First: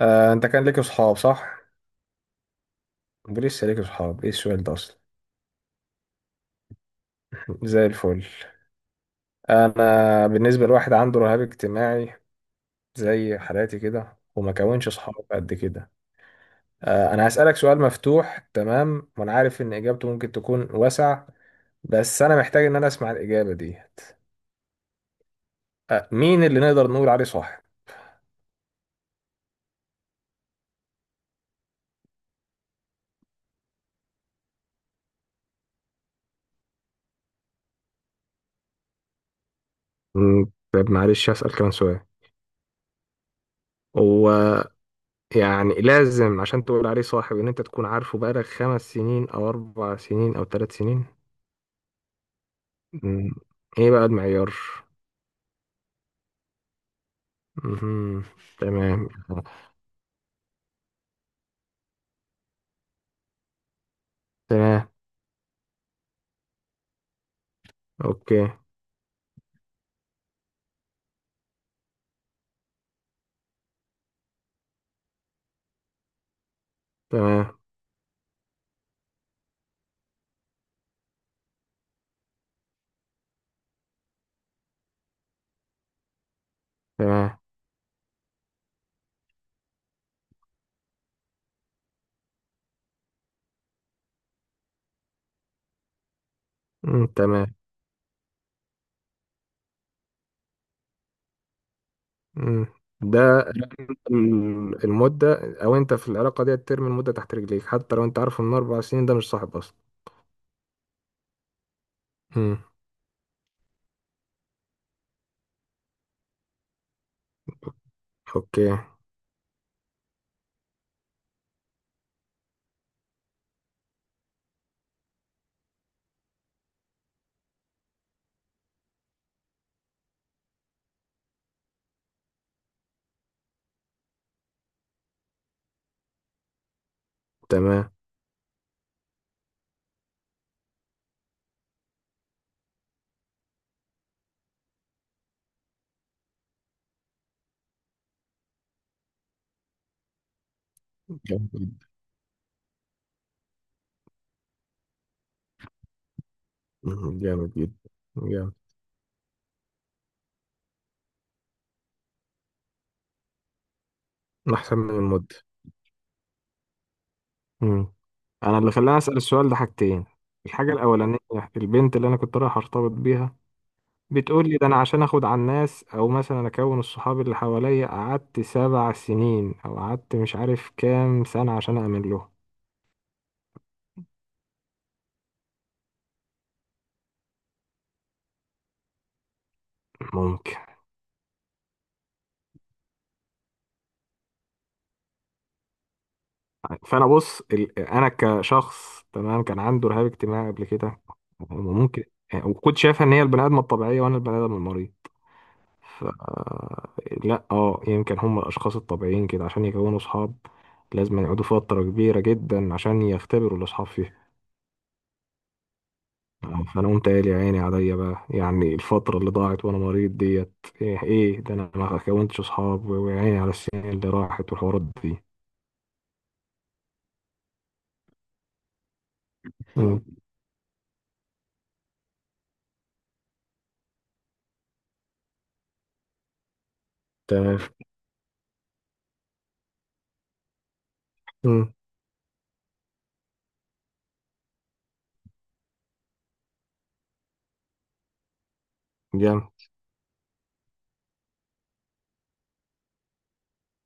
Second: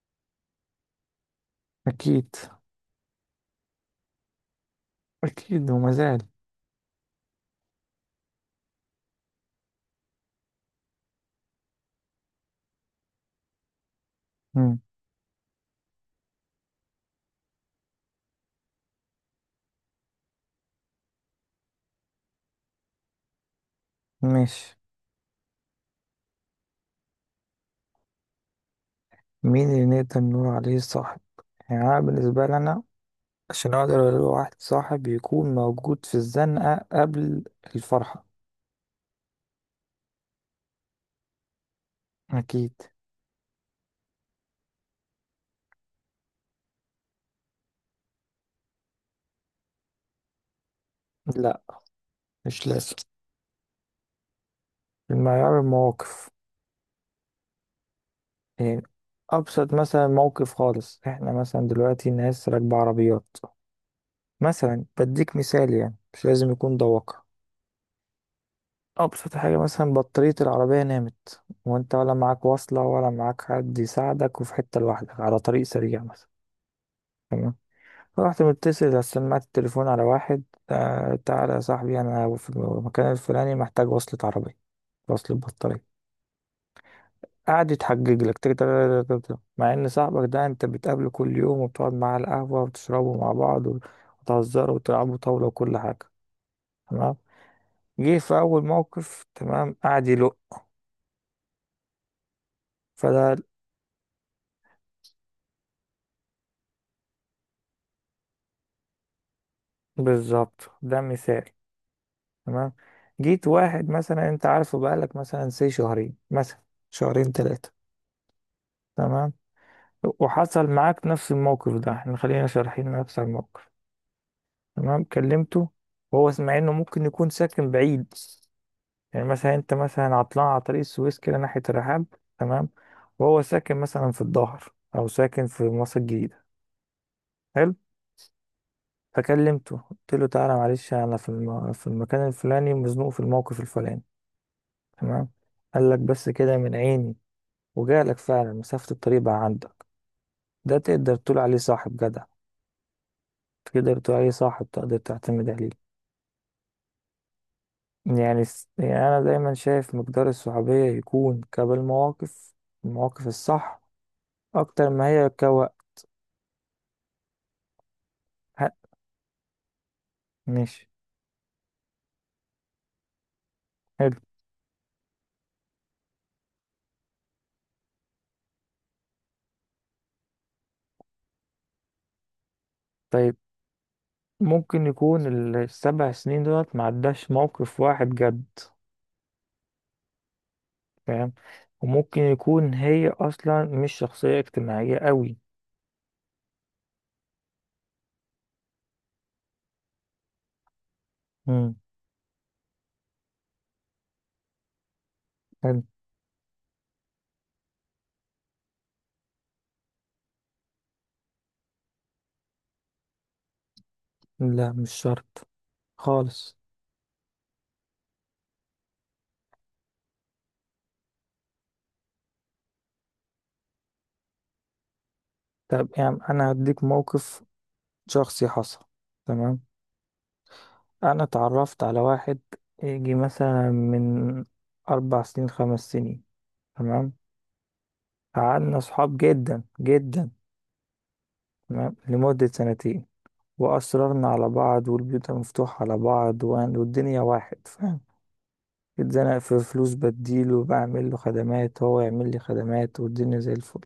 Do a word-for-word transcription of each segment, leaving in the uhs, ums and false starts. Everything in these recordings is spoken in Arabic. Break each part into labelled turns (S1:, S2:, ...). S1: آه، انت كان ليك اصحاب صح؟
S2: أكيد،
S1: لسه ليك اصحاب؟ ايه السؤال ده اصلا؟
S2: أكيد وما زال.
S1: زي الفل. انا بالنسبه لواحد عنده رهاب اجتماعي زي حالاتي كده، وما
S2: مم.
S1: كونش اصحاب قد كده. آه، انا هسالك سؤال مفتوح، تمام، وانا عارف ان اجابته ممكن تكون واسع، بس انا محتاج ان انا اسمع الاجابه دي.
S2: ماشي.
S1: آه، مين اللي نقدر نقول عليه صاحب؟
S2: مين اللي نقدر نقول عليه صاحب؟ يعني أنا بالنسبة لي أنا عشان أقدر أقول واحد صاحب يكون موجود في الزنقة قبل الفرحة.
S1: مم. طب معلش هسأل كمان سؤال.
S2: أكيد.
S1: هو يعني لازم عشان تقول عليه صاحب ان انت تكون عارفه بقالك خمس سنين او اربع سنين او ثلاث سنين؟
S2: لا، مش لازم.
S1: مم. ايه بقى المعيار؟
S2: المعيار المواقف.
S1: مهم.
S2: يعني
S1: تمام.
S2: أبسط مثلا موقف خالص، إحنا مثلا دلوقتي ناس راكبة عربيات، مثلا
S1: تمام.
S2: بديك مثال يعني مش لازم يكون ده واقع.
S1: اوكي.
S2: أبسط حاجة مثلا بطارية العربية نامت وأنت ولا معاك وصلة ولا معاك حد يساعدك وفي حتة لوحدك على طريق سريع مثلا. تمام.
S1: تمام.
S2: رحت متصل سمعت التليفون على واحد. آه، تعالى يا صاحبي، أنا في المكان الفلاني محتاج وصلة عربية، وصلة بطارية.
S1: تمام.
S2: قعد يتحجج لك تك- تك- تك- تك- تك. مع إن صاحبك ده أنت بتقابله كل يوم وبتقعد معاه على القهوة وبتشربوا مع بعض وتهزروا وتلعبوا طاولة وكل حاجة.
S1: مم.
S2: تمام.
S1: تمام.
S2: جه في أول موقف تمام قعد يلق.
S1: مم.
S2: فده
S1: ده ال- المدة، او انت في العلاقة دي ترمي المدة تحت رجليك حتى لو انت عارف ان اربع سنين ده مش صاحب اصلا.
S2: بالظبط ده مثال.
S1: مم.
S2: تمام. جيت واحد مثلا انت عارفه بقالك مثلا سي شهرين مثلا، شهرين ثلاثة.
S1: اوكي.
S2: تمام. وحصل معاك نفس الموقف ده، احنا خلينا شارحين نفس الموقف. تمام كلمته وهو سمع انه ممكن يكون ساكن بعيد. يعني مثلا انت مثلا عطلان على طريق السويس كده ناحية الرحاب. تمام. وهو ساكن مثلا في الظهر او ساكن في مصر الجديدة. حلو.
S1: تمام.
S2: فكلمته قلت له تعالى معلش، انا في الم... في المكان الفلاني مزنوق في الموقف الفلاني. تمام. قال لك بس كده من عيني. وجالك فعلا مسافة الطريق بقى عندك. ده تقدر تقول
S1: جامد
S2: عليه
S1: جدا.
S2: صاحب جدع. تقدر تقول عليه صاحب، تقدر تعتمد عليه.
S1: مم. جامد جدا.
S2: يعني,
S1: جامد.
S2: س- يعني أنا دايما شايف مقدار الصحوبية يكون قبل مواقف، المواقف الصح،
S1: احسن
S2: أكتر
S1: من
S2: ما هي
S1: المدة.
S2: كوقت.
S1: مم. انا
S2: ها.
S1: اللي خلاني اسأل السؤال ده حاجتين. الحاجة
S2: ماشي.
S1: الاولانية، البنت اللي انا كنت رايح ارتبط بيها
S2: حلو.
S1: بتقول لي، ده انا عشان اخد على الناس، او مثلا اكون الصحاب اللي حواليا قعدت سبع سنين او قعدت مش عارف كام سنة عشان اعمل له.
S2: طيب. ممكن يكون ال- السبع سنين دولت معداش موقف واحد جد.
S1: ممكن.
S2: فاهم. وممكن يكون هي أصلا مش شخصية اجتماعية قوي.
S1: فانا بص، ال- انا كشخص تمام كان عنده رهاب اجتماعي قبل كده.
S2: مم.
S1: ممكن. وكنت شايفها ان هي البني ادم الطبيعية وانا البني ادم المريض.
S2: حلو.
S1: ف لا، اه يمكن هم الاشخاص الطبيعيين كده عشان يكونوا صحاب لازم يقعدوا فترة كبيرة جدا عشان يختبروا الاصحاب.
S2: لا، مش شرط خالص.
S1: آه، فانا قمت قايل يا عيني عليا بقى، يعني الفتره اللي ضاعت وانا مريض ديت. ايه ايه ده، انا ما كونتش اصحاب، و- ويا عيني على السنين اللي راحت والحوارات دي.
S2: طب يعني انا هديك موقف شخصي حصل. تمام.
S1: مم.
S2: انا اتعرفت على واحد يجي مثلا من اربع سنين، خمس سنين. تمام.
S1: تمام.
S2: قعدنا صحاب جدا جدا.
S1: مم.
S2: تمام لمدة سنتين. واصررنا على بعض والبيوت مفتوحة على بعض وهن- والدنيا واحد فاهم. اتزنق
S1: جامد.
S2: في فلوس بديله، وبعمل له خدمات، هو يعمل لي خدمات، والدنيا زي الفل.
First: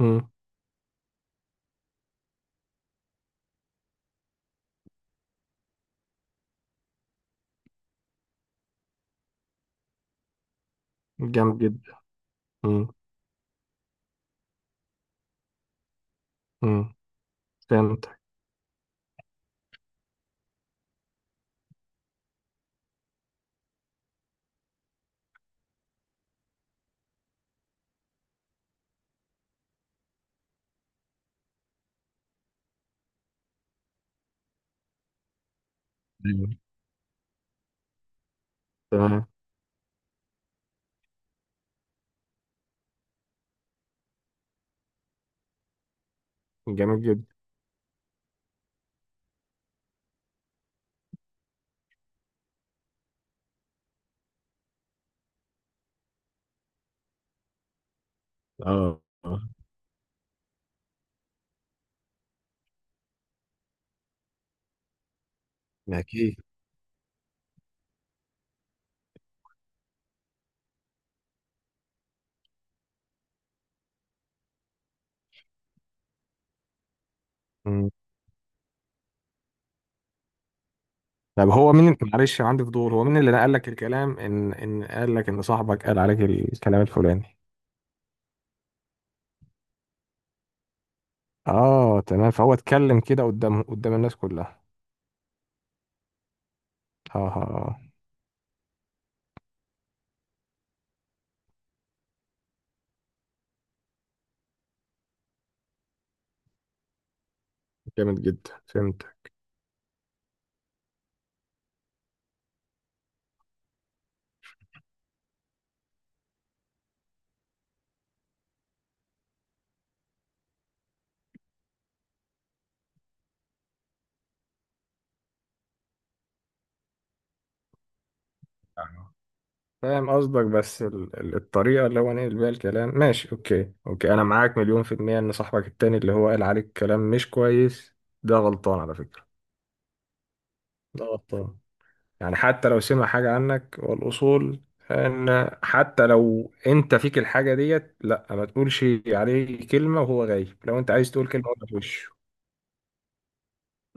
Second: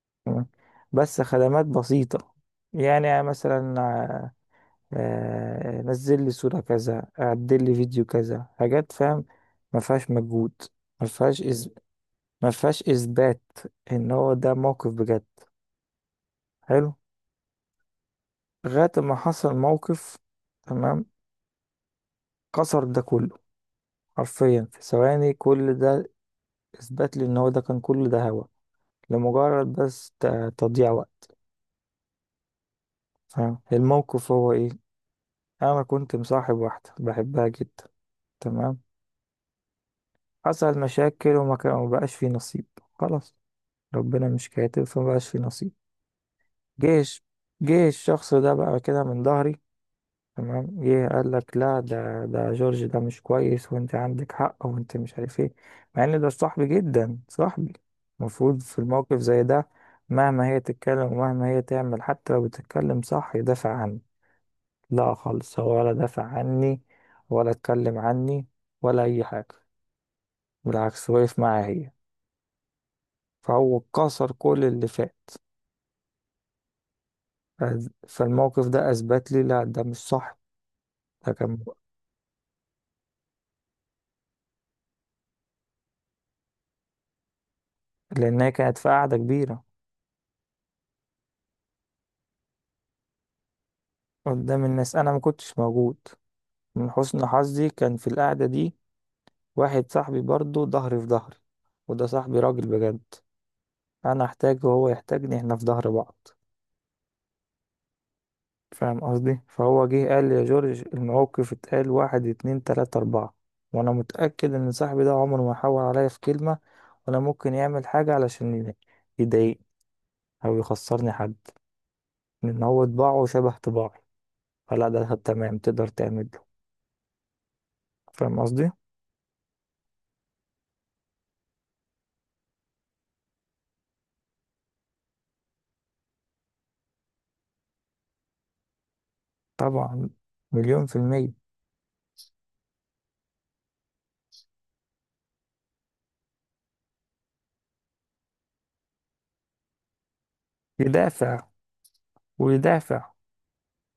S1: مم.
S2: تمام. بس خدمات بسيطة. يعني مثلا آه، نزل لي صورة كذا، عدل لي فيديو كذا، حاجات فاهم ما فيهاش مجهود، ما فيهاش
S1: جامد
S2: إز...
S1: جدا.
S2: ما فيهاش
S1: مم.
S2: إثبات إن هو ده موقف بجد. حلو.
S1: مم. فهمتك.
S2: لغاية ما حصل موقف. تمام. كسر ده كله حرفيا في ثواني. كل ده إثبات لي إن هو ده كان كل ده هوا لمجرد بس ت- تضييع وقت. فاهم الموقف هو إيه؟ أنا كنت
S1: أيوة.
S2: مصاحب واحدة بحبها جدا. تمام.
S1: تمام.
S2: حصل مشاكل وما كان ما بقاش في نصيب. خلاص. ربنا مش كاتب فمبقاش في نصيب.
S1: جامد
S2: جيش.
S1: جدا.
S2: جه الشخص ده بقى كده من ظهري. تمام جه قال لك لا، ده ده جورج ده مش كويس، وانت عندك حق، وانت مش عارف ايه. مع ان ده صاحبي جدا صاحبي. المفروض في
S1: اه.
S2: الموقف
S1: آه.
S2: زي ده مهما هي تتكلم ومهما هي تعمل، حتى لو بتتكلم صح، يدافع عني. لا خالص، هو ولا دافع
S1: اكيد.
S2: عني، ولا اتكلم عني، ولا اي حاجة. بالعكس وقف معايا هي. فهو كسر كل اللي فات. فز-
S1: مم.
S2: فالموقف ده اثبت لي لا، ده مش صح. ده
S1: طب
S2: كان.
S1: هو مين، معلش عندي فضول، هو مين اللي نقل لك الكلام، ان ان قال لك ان صاحبك قال عليك الكلام الفلاني؟
S2: لان هي كانت في قعده كبيره
S1: اه، تمام. فهو اتكلم كده قدام قدام الناس كلها؟
S2: قدام الناس، انا ما كنتش موجود. من حسن حظي
S1: اه.
S2: كان في القعده دي واحد صاحبي برضه ظهري في ظهري. وده صاحبي راجل بجد. انا احتاجه وهو يحتاجني، احنا في ظهر بعض.
S1: جامد جدا.
S2: فاهم
S1: فهمتك.
S2: قصدي؟ فهو جه قال لي يا جورج الموقف اتقال واحد اتنين تلاتة اربعة. وانا متأكد ان صاحبي ده عمره ما حاول عليا في كلمة، ولا ممكن يعمل حاجة علشان يضايقني او يخسرني حد. لأن هو طباعه شبه طباعي. فلا، ده تمام تقدر تعمل له. فاهم قصدي؟
S1: آه. فاهم قصدك، بس ال- ال- الطريقة اللي هو نقل بيها الكلام، ماشي. اوكي اوكي، انا معاك مليون في المية ان صاحبك التاني اللي هو قال عليك كلام مش كويس ده غلطان على فكرة.
S2: طبعا. مليون في
S1: ده
S2: المية.
S1: غلطان. يعني حتى لو سمع حاجة عنك، والاصول ان حتى لو انت فيك الحاجة ديت، لا، ما تقولش عليه كلمة وهو غايب. لو انت عايز تقول كلمة،
S2: يدافع
S1: قولها في وشه.
S2: ويدافع.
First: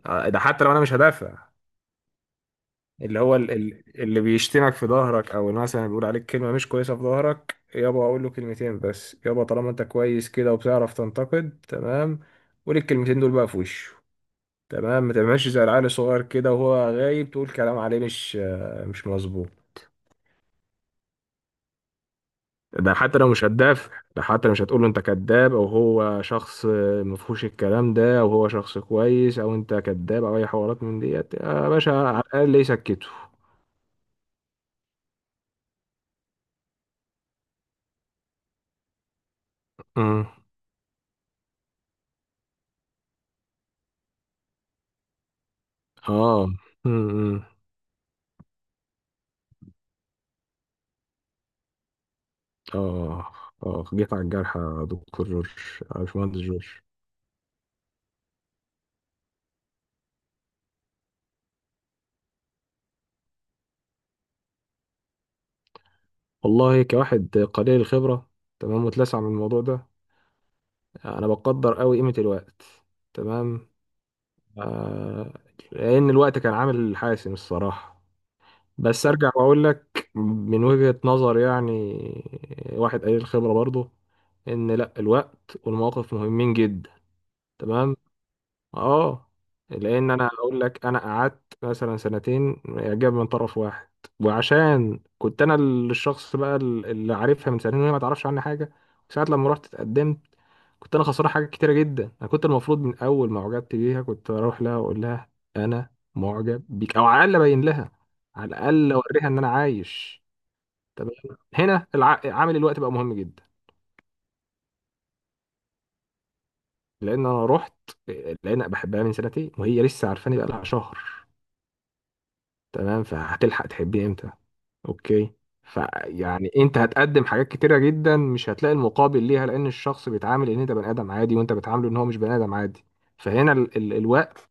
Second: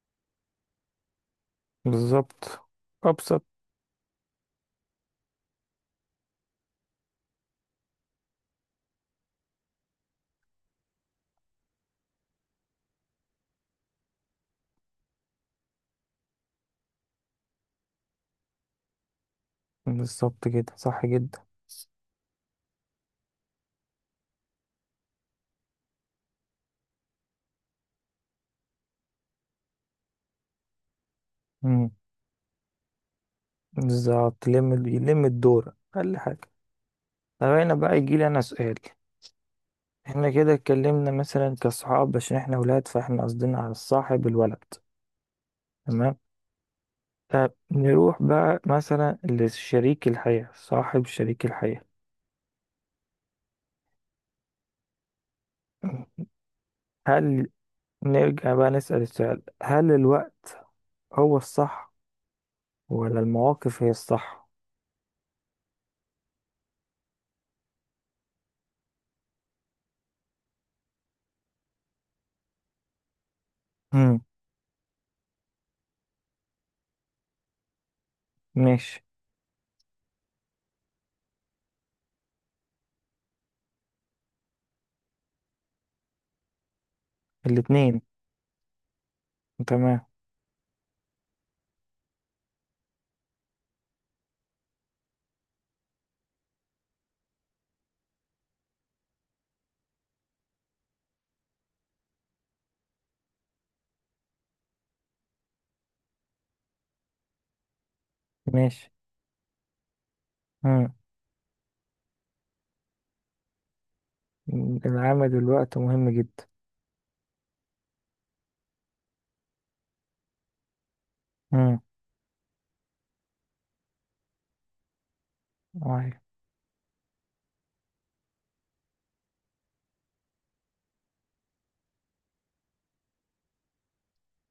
S1: آه، ده حتى لو انا مش هدافع،
S2: بالظبط.
S1: اللي هو
S2: أبسط.
S1: ال- ال- اللي بيشتمك في ظهرك، او اللي مثلا بيقول عليك كلمه مش كويسه في ظهرك، يابا اقول له كلمتين بس، يابا طالما انت كويس كده وبتعرف تنتقد، تمام، قول الكلمتين دول بقى في وشه. تمام، ما تعملش زي العيل الصغير كده وهو غايب تقول كلام عليه، مش مش مظبوط.
S2: بالظبط كده صح جدا.
S1: ده حتى لو مش هتدافع، ده حتى لو مش هتقول له انت كذاب او هو شخص مفهوش الكلام ده، او هو شخص كويس او انت كذاب او اي حوارات من ديت، يا
S2: مم.
S1: باشا على الاقل يسكته.
S2: بالظبط يلم يلم الدور أقل حاجة. طب هنا بقى يجيلي أنا سؤال.
S1: امم.
S2: احنا كده اتكلمنا مثلا كصحاب عشان احنا ولاد، فاحنا قصدنا على الصاحب الولد. تمام.
S1: اه. امم.
S2: طب نروح بقى مثلا لشريك الحياة، صاحب شريك الحياة.
S1: آه. آه، جيت على الجرح يا دكتور جورج، يا باشمهندس جورج.
S2: هل نرجع بقى نسأل السؤال، هل الوقت هو الصح ولا المواقف هي الصح؟
S1: والله كواحد قليل الخبرة، تمام، متلسع من الموضوع ده، أنا بقدر أوي قيمة الوقت. تمام.
S2: امم.
S1: آه لأن الوقت كان عامل حاسم الصراحة.
S2: ماشي.
S1: بس أرجع وأقول لك، من وجهة نظر يعني واحد قليل الخبرة برضه، إن لأ، الوقت والمواقف مهمين جدا. تمام.
S2: الاتنين.
S1: اه
S2: تمام.
S1: لان انا اقول لك، انا قعدت مثلا سنتين اعجاب من طرف واحد، وعشان كنت انا ال- الشخص بقى ال- اللي عارفها من سنتين وهي ما تعرفش عني حاجه، ساعه لما رحت اتقدمت كنت انا خسران حاجات كتيره جدا. انا كنت المفروض من اول ما اعجبت بيها كنت اروح لها واقول لها انا معجب بيك، او على الاقل ابين لها، على
S2: ماشي.
S1: الاقل اوريها ان انا عايش.
S2: امم.
S1: تمام. هنا الع... عامل الوقت بقى مهم جدا.
S2: العمل الوقت مهم جدا.
S1: لان انا رحت، لان أنا بحبها من سنتين وهي لسه عارفاني بقى لها شهر.
S2: امم.
S1: تمام. فهتلحق تحبيه امتى؟ اوكي.
S2: أيوة.
S1: فيعني انت هتقدم حاجات كتيره جدا مش هتلاقي المقابل ليها، لان الشخص بيتعامل ان انت بني ادم عادي، وانت بتعامله ان هو مش بني ادم عادي. فهنا ال ال الوقت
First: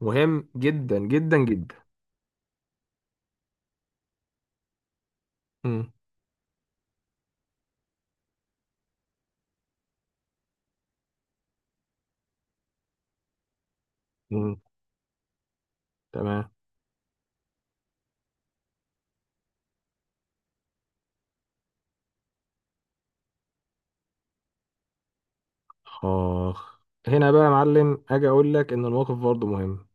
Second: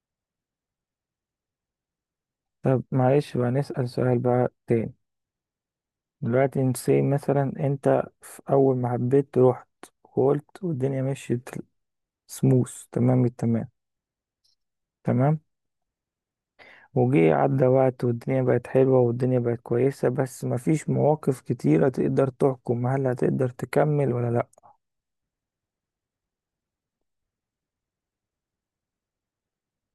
S1: مهم جدا جدا جدا.
S2: طب معلش بقى نسأل سؤال بقى تاني.
S1: مم.
S2: دلوقتي انت say مثلا انت في اول ما حبيت رحت وقلت والدنيا مشيت سموث، تمام التمام.
S1: مم.
S2: تمام.
S1: تمام.
S2: وجه عدى وقت والدنيا بقت حلوة والدنيا بقت كويسة، بس مفيش مواقف كتيرة تقدر تحكم هل هتقدر تكمل ولا لأ.
S1: اخ. هنا بقى يا معلم اجي اقول لك ان الموقف برضه مهم.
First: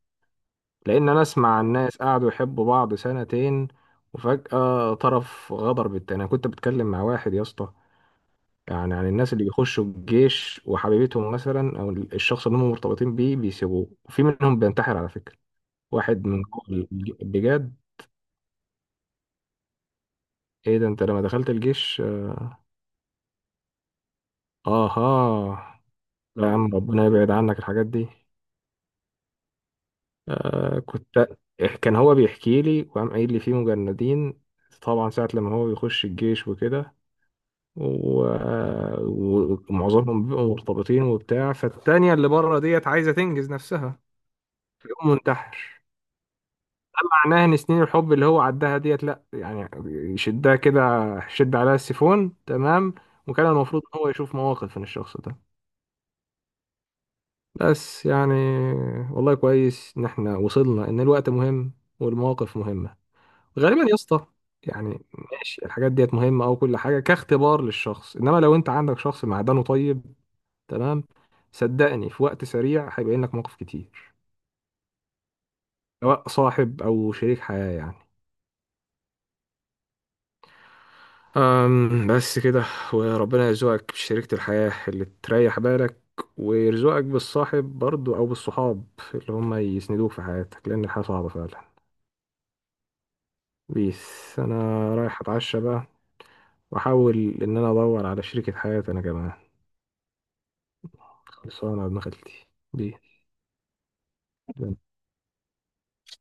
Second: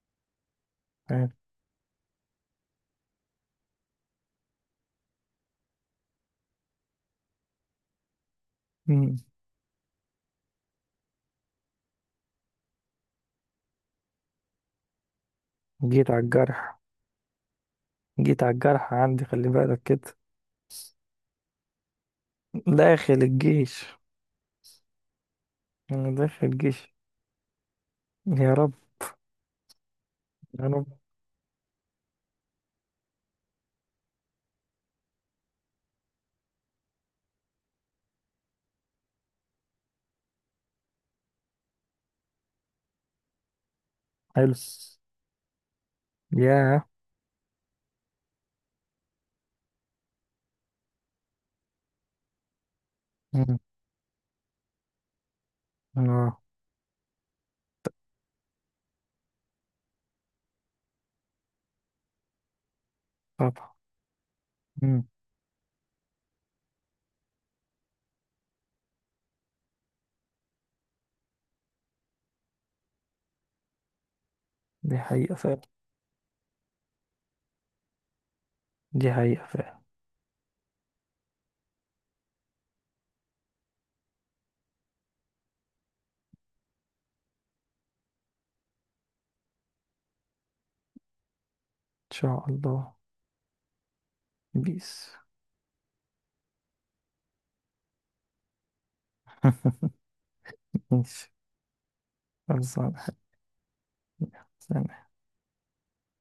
S1: لان انا
S2: فاهم؟
S1: اسمع عن ناس قعدوا يحبوا بعض سنتين وفجأة طرف غدر بالتاني. انا كنت بتكلم مع واحد يا اسطى، يعني عن
S2: مم.
S1: الناس اللي بيخشوا الجيش وحبيبتهم مثلا، او الشخص اللي هم مرتبطين بيه بيسيبوه، وفي منهم بينتحر على فكره.
S2: جيت على
S1: واحد من جوه
S2: الجرح.
S1: الج- البجاد.
S2: جيت على الجرح عندي، خلي بالك كده.
S1: ايه ده، انت لما دخلت الجيش؟
S2: داخل الجيش.
S1: اها.
S2: أنا داخل
S1: لا يا عم،
S2: الجيش.
S1: ربنا يبعد عنك الحاجات دي.
S2: يا رب، يا رب.
S1: كنت كان هو بيحكي لي، وقام قايل لي في مجندين، طبعا ساعة لما هو بيخش الجيش وكده، و- ومعظمهم بيبقوا مرتبطين وبتاع، فالتانية اللي بره ديت عايزة تنجز نفسها،
S2: حلو.
S1: بيقوم منتحر.
S2: ياه.
S1: معناها ان سنين الحب اللي هو عدها ديت، لا يعني، يشدها كده شد، عليها السيفون تمام. وكان
S2: مم.
S1: المفروض ان هو يشوف مواقف من الشخص ده.
S2: اه.
S1: بس يعني، والله كويس ان احنا وصلنا ان الوقت مهم والمواقف مهمة.
S2: طبعا.
S1: غالبا يا اسطى يعني،
S2: مم.
S1: ماشي الحاجات ديت مهمة، او كل حاجة كاختبار للشخص، انما لو انت عندك شخص معدنه طيب، تمام، صدقني في وقت سريع هيبين لك مواقف كتير،
S2: دي حقيقة فعلا.
S1: سواء صاحب او شريك حياة يعني.
S2: دي حقيقة فعلا. إن
S1: أم بس كده. وربنا يرزقك بشريكة الحياة اللي تريح بالك، ويرزقك بالصاحب برضو أو بالصحاب اللي هم يسندوك في حياتك، لأن الحياة صعبة فعلا.
S2: شاء الله.
S1: بيس، أنا
S2: بيس.
S1: رايح أتعشى بقى، وأحاول إن أنا أدور على شريكة حياتي أنا كمان.
S2: ماشي.
S1: خلصانة بمخلتي.
S2: خلصانة.
S1: بيس.
S2: سلام.